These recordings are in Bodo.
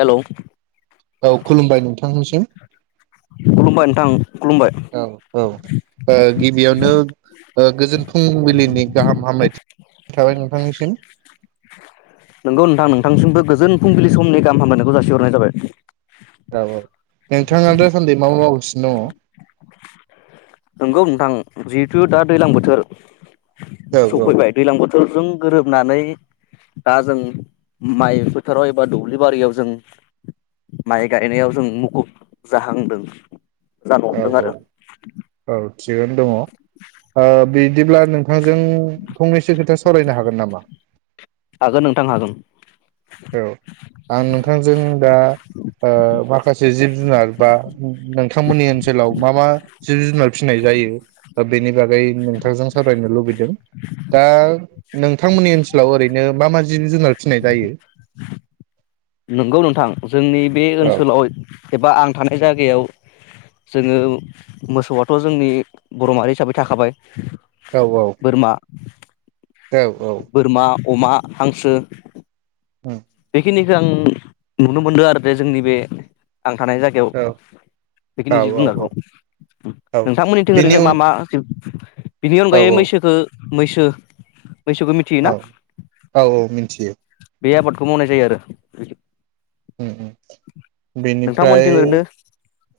हेलोव औ खुलुमबाय नोंथांनिसिम। खुलुमबाय नोंथां। खुलुमबाय औ औ ओह गिबियावनो ओह गोजोन फुंबिलिनि गाहाम हामलायथि थाबाय नोंथां निसिम नोंगौ नोंथां नोंथांसिमबो गोजोन फुंबिलिसमनि गाहाम हामलायनायखौ जासिहरनाय जाबाय। औ औ नोंथाङा दासान्दै मा मा मावगासिनो दंङ? नोंगौ नोंथां जिहेथु दा दैलां बोथोर दङ औ सफैबाय दैलां बो फोर जों गोरोबनानै दा जों माइ फोथाराव एबा दुब्लिबारियाव जों माइ गायनायावजों मुखुब जाहांदों। जानो औ हमदों औ आरो औ थिगानो दंङ ओ बिदिब्ला नोंथां जों फंनैसो खोथा सावरायनो हागोन नामा? हागोन नोंथां हागोन औ आं नोंथांजों दा ओ माखासे जिब जुनार बा नोंथांमोननि ओनसोलाव मा मा जिब जुनार फिनाय जायो बेनि बागै नोंथांजों सावरायनो लुबैदों दा नोंथांमोननि ओनसोलाव ओरै नो मा मा जिन जुनार फिनाय जायो? नंगौ नोंथां। जोंनि बे औ ओनसोलाव एबा आं थानाय जागायाव जोंङो मोसौ आथ जोंनि बर' माहारि हिसाबै थाखाबाय औ औ बोरमा औ औ बोरमा अमा, हांसो ओ बेखिनिखौ आं नुनो मोनदों आरो जे जोंनि बे आं थानाय जागायाव बेखिनि जिब औ जुनारखौ औ उम औ नोंथांमोननिथिं बेनि ओरैनो मा उन मा जिब [inaudible] बिनि औ अनगायै मैसोखो मैसो। मैसोखौ मिथियोना औ औ औ मिथियो बे आबाद नाय जायो आरो। [inaudible] उम उम बेनिफ्राय नोंथांमोनथिं ओरैनो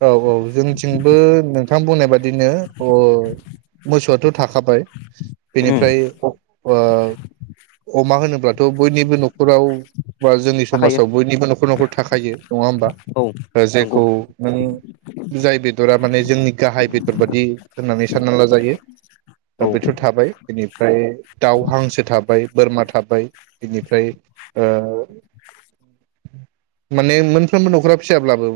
औ औ जोंनिथिंबो नों थां बुंनाय बादिनो अ मोसौआथ थाखाबाय उम बेनिफ्राय ओ अमा होनोब्ला थ बयनिबो नख खराव बा जोंनि थाखायो समाजाव बयनिबो नख नखर थाखायो नङा होम्बा औ नंगौ जायखौ नों जाय बेदरा माने जोंनि गाहाय बेदर बादि होननानै सानना लाजायो औ बेथ थाबाय बेनिफ्राय दाउ, हांसो था बाय बोरमा थाबाय। बिनिफ्राय ओ माने मोनफ्रोमबो नखरा फिसाब्लाबो ओ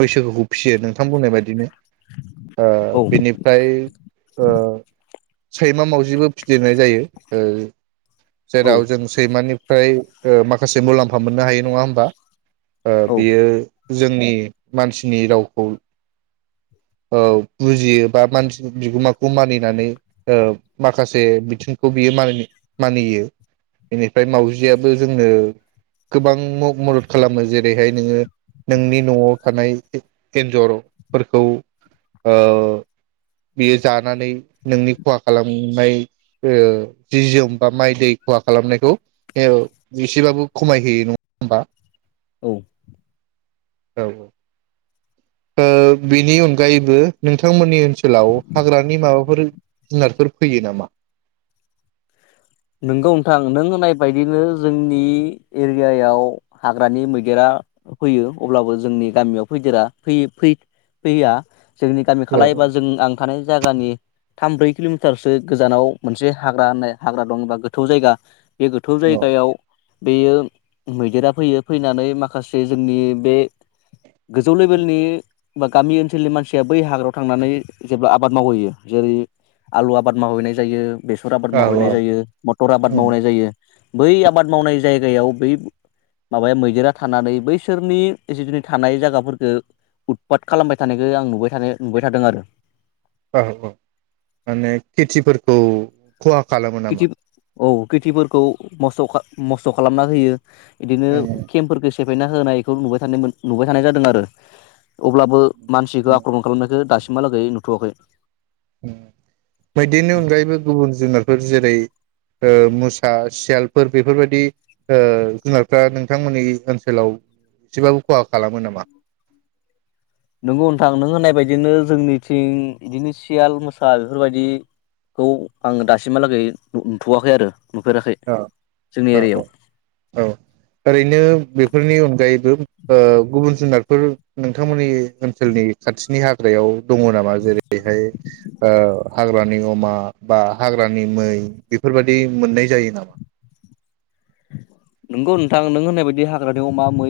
मैसोफोखौ फियो नोंथां बुंनाय बायदिनो। ओ औ बिनिफ्राय ओ सैमा मावजिबो फिदेरनाय जायो ओ औ जेराव जों सैमानिफ फ्राय ओ माखासे मुलाम्फ फा मोननो हायो नङा होमबा। ओ औ बेयो जोंनि मानसिनि रावखौ। ओ बुजियो बा मानसि बिगोमाखौ मानिनानै ओ माखासे बिथिंखौ बियो मानि मानियो। बेनिफ्राय माउजियाबो जोंनो गोबां मग मदद खालामो जेरैहाय नोंङो नोंनि नआव थानाय एन्जरफोरखौ ओ बियो जानानै नोंनि खहा खालामनाय ओ जि जोम बा माइ दै खहा खालामनायखौ ओ इसेबाबो खमायहोयो नङा होमबा। औ। औ औ। ओ बिनि अनगायैबो नोंथांमोननि ओनसोलाव हाग्रानि माबाफोर जुनारफोर फैयो नामा? नोंगौ ओन्थां नों होननाय बायदिनो जोंनि एरियायाव हाग्रानि मैदेरा फैयो अब्लाबो जोंनि गामियाव फैदेरा फैयो फै फैया। जोंनि गामि औ खालाय एबा जों आं थानाय जागानि थाम ब्रै किलमिटारसो गोजानाव मोनसे हाग्रा होननाय हाग्रा दं बा गोथौ जायगा बे गोथौ औ जायगायाव बेयो मैदेरा फैयो फैनानै माखासे जोंनि बे गोजौ लेभेलनि बा गामि ओनसोलनि मानसिया बै हाग्रायाव थांनानै जेब्ला आबाद मावहैयो जेरै आलु आबाद मावहैनाय जायो । बेसर आबाद औ मावहैनाय जायो। मटर आबाद उम मावनाय जायो बै आबाद मावनाय जायगायाव बै माबाया मैदेरा थानानै बैसोरनि जिखिनि थानाय जायगाफोरखो उदपाथ खालामबाय थानायखो आं नुबाय थानो नुबाय थादों आरो औ औ माने खेथिफोरखौ खहा खालामो नामा? खेथि औ खेथिफोरखौ मस्थ खा मस्थ खालामना होयो बिदिनो उम केम्पफोरखौ से फायना होनायखौ नुबाय थानो नुबाय थानाय जादों आरो अब्लाबो मानसिखो उम आख्रमन खालामनायखो दासिम हालागै नुथवाखै उम मैदेरनि अनगायैबो गुबुन जुनारफोर जेरै ओ मुसा सियालफोर बेफोरबायदि ओ जुनारफ्रा नोंथांमोननि ओनसोलाव एसेबाबो खहा खालामो नामा नोंगौ नोंथां नों होननाय बायदिनो जोंनिथिं बिदिनो सियाल मोसा बेफोरबायदिखौ आं दासिमहालागै नुथवाखै आरो नुफेराखै ओ जोंनि औ औ एरियायाव औ ओरैनो बेफोरनि अनगायैबो ओ गुबुन जुनारफोर नोंथांमोननि ओनसोलनि खाथिनि हाग्रायाव दङ नामा जेरैहाय ओ हाग्रानि अमा बा हाग्रानि मै बेफोरबायदि मोननाय जायो नामा नोंगौ नोंथां नों होननाय बायदि हाग्रानि अमा मै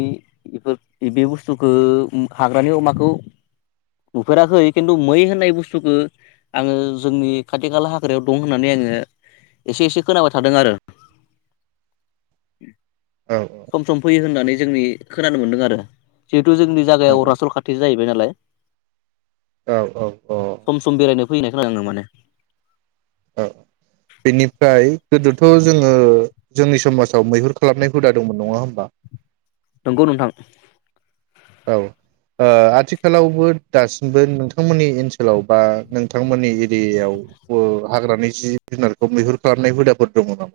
बेफोर इदि बुस्थुखो हाग्रानि अमाखौ नुफेराखै खिन्थु मै होननाय बुस्थुखो आङो जोंनि खाथि खाला हाग्रायाव दं होननानै आंङो एसे एसे खोनाबाय थादों आरो औ सम सम फैयो हो होननानै जोंनि खोनानो मोनदों आरो जो जोंनि जागायाव औ अरुनाचल खाथिजो जाहैबाय नालाय औ औ सम सम बेरायनो फैनाय खोनादों आं माने औ बेनिफ्राय गोदोथ जोङो जोंनि समाजाव मैहुर खालामनाय हुदा दंमोन नङा होमबा नंगौ नोंथां औ ओ आथिखालावबो दासिमबो नोंथांमोननि ओनसोलाव बा नोंथांमोननि एरियायाव ओ हाग्रानि जिब जुनारखौ मैहुर खालामनाय हुदाफोर दङ नामा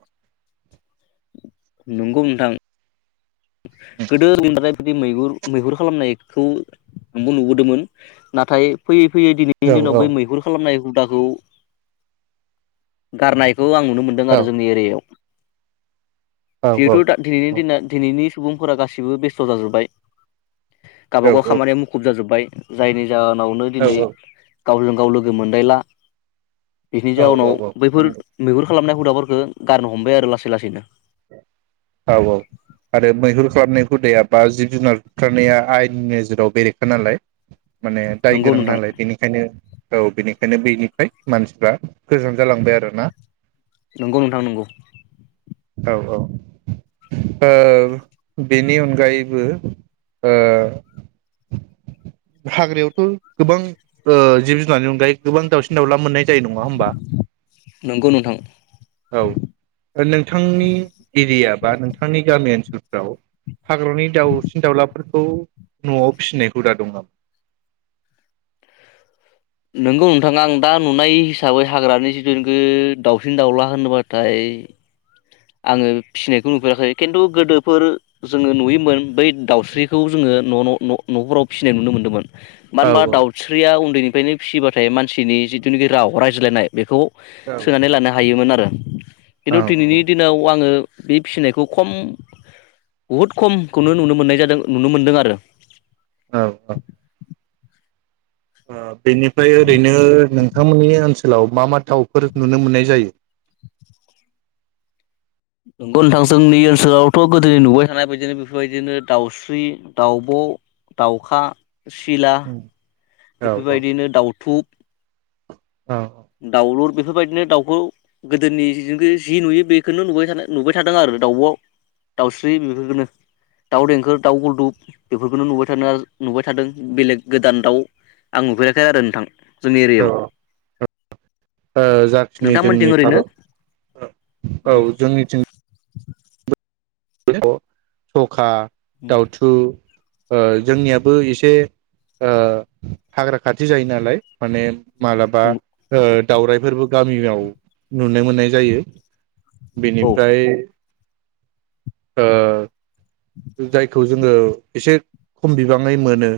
नंगौ नोंथां गोदो [unintelligible] बिदि मैुहुर मैहुर खालामनायखौ आबो नुबोदोंमोन नाथाय फैयै फैयो दिनैनि औ दिनाव बै मैहुर खालामनाय दाखौ गारनाय खौ आं नुनो मोनदों औ आरो जोंनि एरियायाव औ औ जिहेथु था दिनैनि दिना बिनि सुबुंफोरा गासिबो बेस्थ जाजोब्बाय गावबागाव खामानिया मुखुब जाजोब्बाय जायनि जाहोनावनो दिनै गावजों गाव लोगो मोनदायला बिनि जाउनाव औ बैफोर औ मैहुर खालामनाय हुदाफोरखो गारनो हमबाय आरो लासै लासैनो। औ औ आरो मैहुर खालामनायखौ बा जिब जुनार बुथारनाया आयेननि नोेजेराव बेरेखा नालाय। माने दाय नंगौ गोनां नोंथां नालाय बेनिखायनो औ बेनिखायनो बेनिफ्राय मानसिफ्रा गोजान जालांबाय आरो ना। नंगौ नोंथां नंगौ। औ औ ओ बेनि अनगायैबो ओ हाग्रायावथ गोबां ओ जिब जुनारनि अनगायैबो गोबां दाउसिन दाउला मोननाय जायो नङा होमबा नंगौ नोंथां औ नोंथांनि एरिया नोंथांनि गामि ओनसोलफ्राव हाग्रानि दाउसिन दाउलाफोरखौ न'आव फिसिनाय हुदा दं नामा? नोंगौ नोंथां आं दा नुनाय हिसाबै हाग्रानि जिथुनिखै दाउसिन दाउला होनबाथाय आङो फिसिनायखौ नुफेराखै खिन्थु गोदोफोर जोङो नुयोमोन बै दाउस्रिखौ जोङो न' न' न- न'फोराव फिसिनाय नुनो मोन्दोंमोन। औ मानबा दाउस्रिया उन्दैनि बेनो फिसिबाथाय मानसिनि जिथुनिखि राव रायज्लायनाय बेखौ औ सोनानै लानो हायोमोन आरो खिनथु दिनैनि बेयाव आङो बे फिसिनायखौ खम बुहुद खमखौनो नुनो मोननाय जादों नुनो मोनदों आरो। औ औ। [unintelligible] बेनिफ्राय ओरैनो नों नोंथांमोननि ओनसोलाव मा मा दावफोर नुनो मोननाय जायो। नंगौ नोंथां जोंनि ओनसोलावथ गोदोनि नुबाय थानाय बादिनो बेफोरबायदिनो दाउस्रि, दाउब' दाउखा। सिला। औ औ बेफोरबायदिनो दाउ थुुब। औ दाउलुर बेफोरबायदिनो दाउखौ गोदोनि जि नुयो बेखोनो नुबाय नुबाय थादों आरो दाउब, दाउस्रि बेफोरखौनो दाउ देंखोर, दाउ गुलदुब बेफोरखौनो नुबाय थादों आरो नुबाय थादों बेलेग गोदान दाउ आं नुफेराखै आरो नोंथां । जोंनि औ एरियायाव। ओ जाखिनि जोंनि नोंथांमोनथिं ओरैनो भारत औ जोंनिथिं [inaudible] [unintelligible] सखा दउथु। ओ जोंनियाबो इसे ओ हाग्रा खाथि जायो नालाय माने मालाबा ओ दावराइफोरबो गामियाव नुनो मोननाय जायो । औ बेनिफ्राय ओ जायखौ जोङो एसे खम बिबाङै मोनो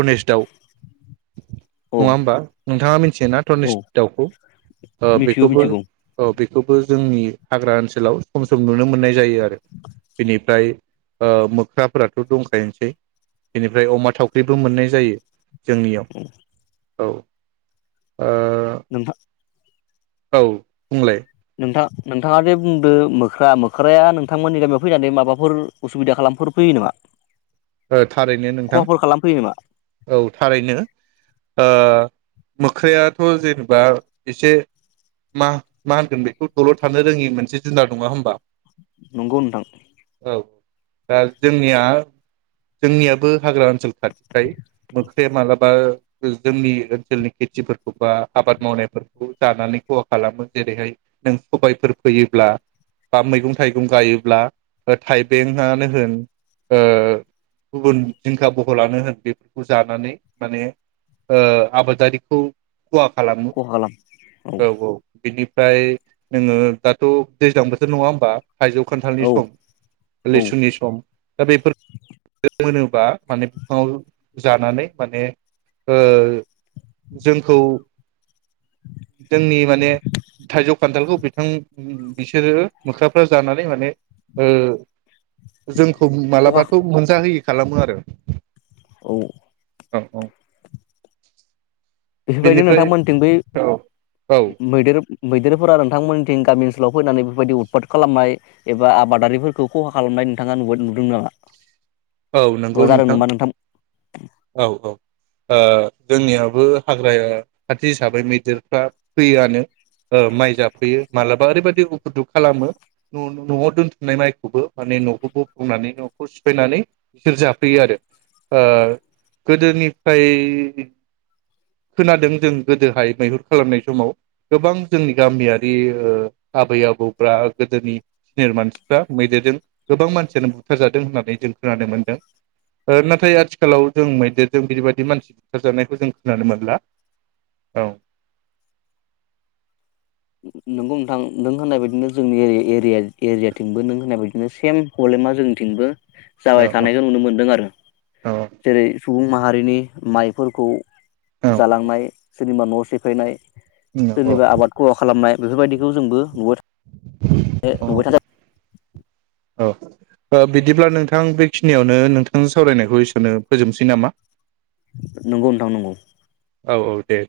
थनेस्ट दाव औ नङा होमबा नोंथाङा मिथियोना धनेस औ दाउखौ? ओ मिथिगौ बेखौबो मिथिगौ ओ बे बेखौबो जोंनि हाग्रा ओनसोलाव सम सम नुनो मोननाय जायो आरो । बिनिफ्राय ओ मोख्राफोराथ दंखायोआनोसै बेनिफ्राय अमा थावख्रिबो मोननाय जायो । जोंनियाव औ। ओ नोंहा औ बुंलाय नोंथां नोंथाङा जे बुंदो मोख्रा, मोख्राया नोंथांमोननि गामियाव फैनानै माबाफोर उसुबिदा खालामफोर फैयो नामा? ओ थारैनो नोंथां खहाफोर खालामफैयो नामा औ थारैनो । ओ मोख्रायाथ' जेनेबा एसे मा मा होनगोन बेखौ दलर थानो रोङि मोनसे जुनार नङा होमबा नंगौ नोंथां । औ दा जोंनिया जोंनियाबो हाग्रा ओनसोल खाथिखाय मोख्राया मालाबा जोंनि ओनसोलनि खेथिफोरखौ बा आबाद मावनायफोरखौ जानानै खहा खालामो। जेरैहाय नों सबायफोर फैयोब्ला बा मैगं थाइगं गायोब्ला ओ थाइबेंआनो होन ओ गुबुन जिंखा बहलानो होन बेफोरखौ जानानै माने ओ आबादारिखौ खहा खालामो। खहा खालाम औ औ बिनि फ्राय नोङो दाथ दैज्लां बोथोर नङा होमबा? थाइजौ, खान्थालनि औ सम औ लिसुनि सम दा बेफोर मोनोबा माने बिफाङाव जानानै माने ओ जोंखौ जोंनि माने थाइजौ खान्थालखौ बिथां बिसोरो मोख्राफ्रा जानानै माने ओ जों खौ मालाबा खहा जा होयि खालामो आरो। औ। औ औ। बेफोरबायदि बेनिफ्राय नोंथांमोनथिं बै औ औ मै-मैदेर मैदेरफोरा नोंथांमोननिथिं गामि ओनसोलाव फैनानै बेफोरबायदि उदफात खालामनाय एबा आबादारिफोरखौ खहा खालामनाय नोंथाङा नुबाय नुदोंमोन नामा? औ एबा नंगौ जादों नोंथां, नामा औ औ। ओ जोंनियाबो हाग्राया खाथि हिसाबै मैदेरफ्रा फैआनो ओ माइ जाफैयो माबलाबा ओरैबायदि उफुदुख खालामो नआव दोनथुमनाय माइखौबो माने नखौ बोफ्लंनानै नखौ सिफायनानै बिसोर जाफैयो आरो। ओ गोदोनिफ्राय खोनादों जों गोदोहाय मैहुर खालामनाय समाव गोबां जोंनि गामियारि ओ आबै आबौफ्रा गोदोनि सिनियर मानसिफ्रा मैदेरजों गोबां मानसियानो बुथारजादों होननानै जों खोनानो मोनदों ओ नाथाय आथिखालाव जों मैदेरजों बिदिबायदि मानसि बुथारजानायखौ जों खोनानो मोनला। औ। नोंगौ नोंथां नों होननाय बायदिनो जोंनि एरि-एरियाथिंबो नों होननाय बायदिनो सेम प्रब्लेमा जोंनिथिंबो औ जाबाय थानायखौ नुनो मोनदों आरो औ जेरै सुबुं माहारिनि माइफोरखौ औ जालांनाय सोरनिबा न सिफायनाय सोरनिबा आबाद खहा खालामनाय बेफोरबायदिखौ जोंबो नुबाय औ। ओ थादों ओ बिदिब्ला नोंथां बेखिनियावनो नोंथांनि सावरायनायखौ इसेयावनो फोजोबनोसै नामा? नंगौ नोंथां नंगौ औ औ दे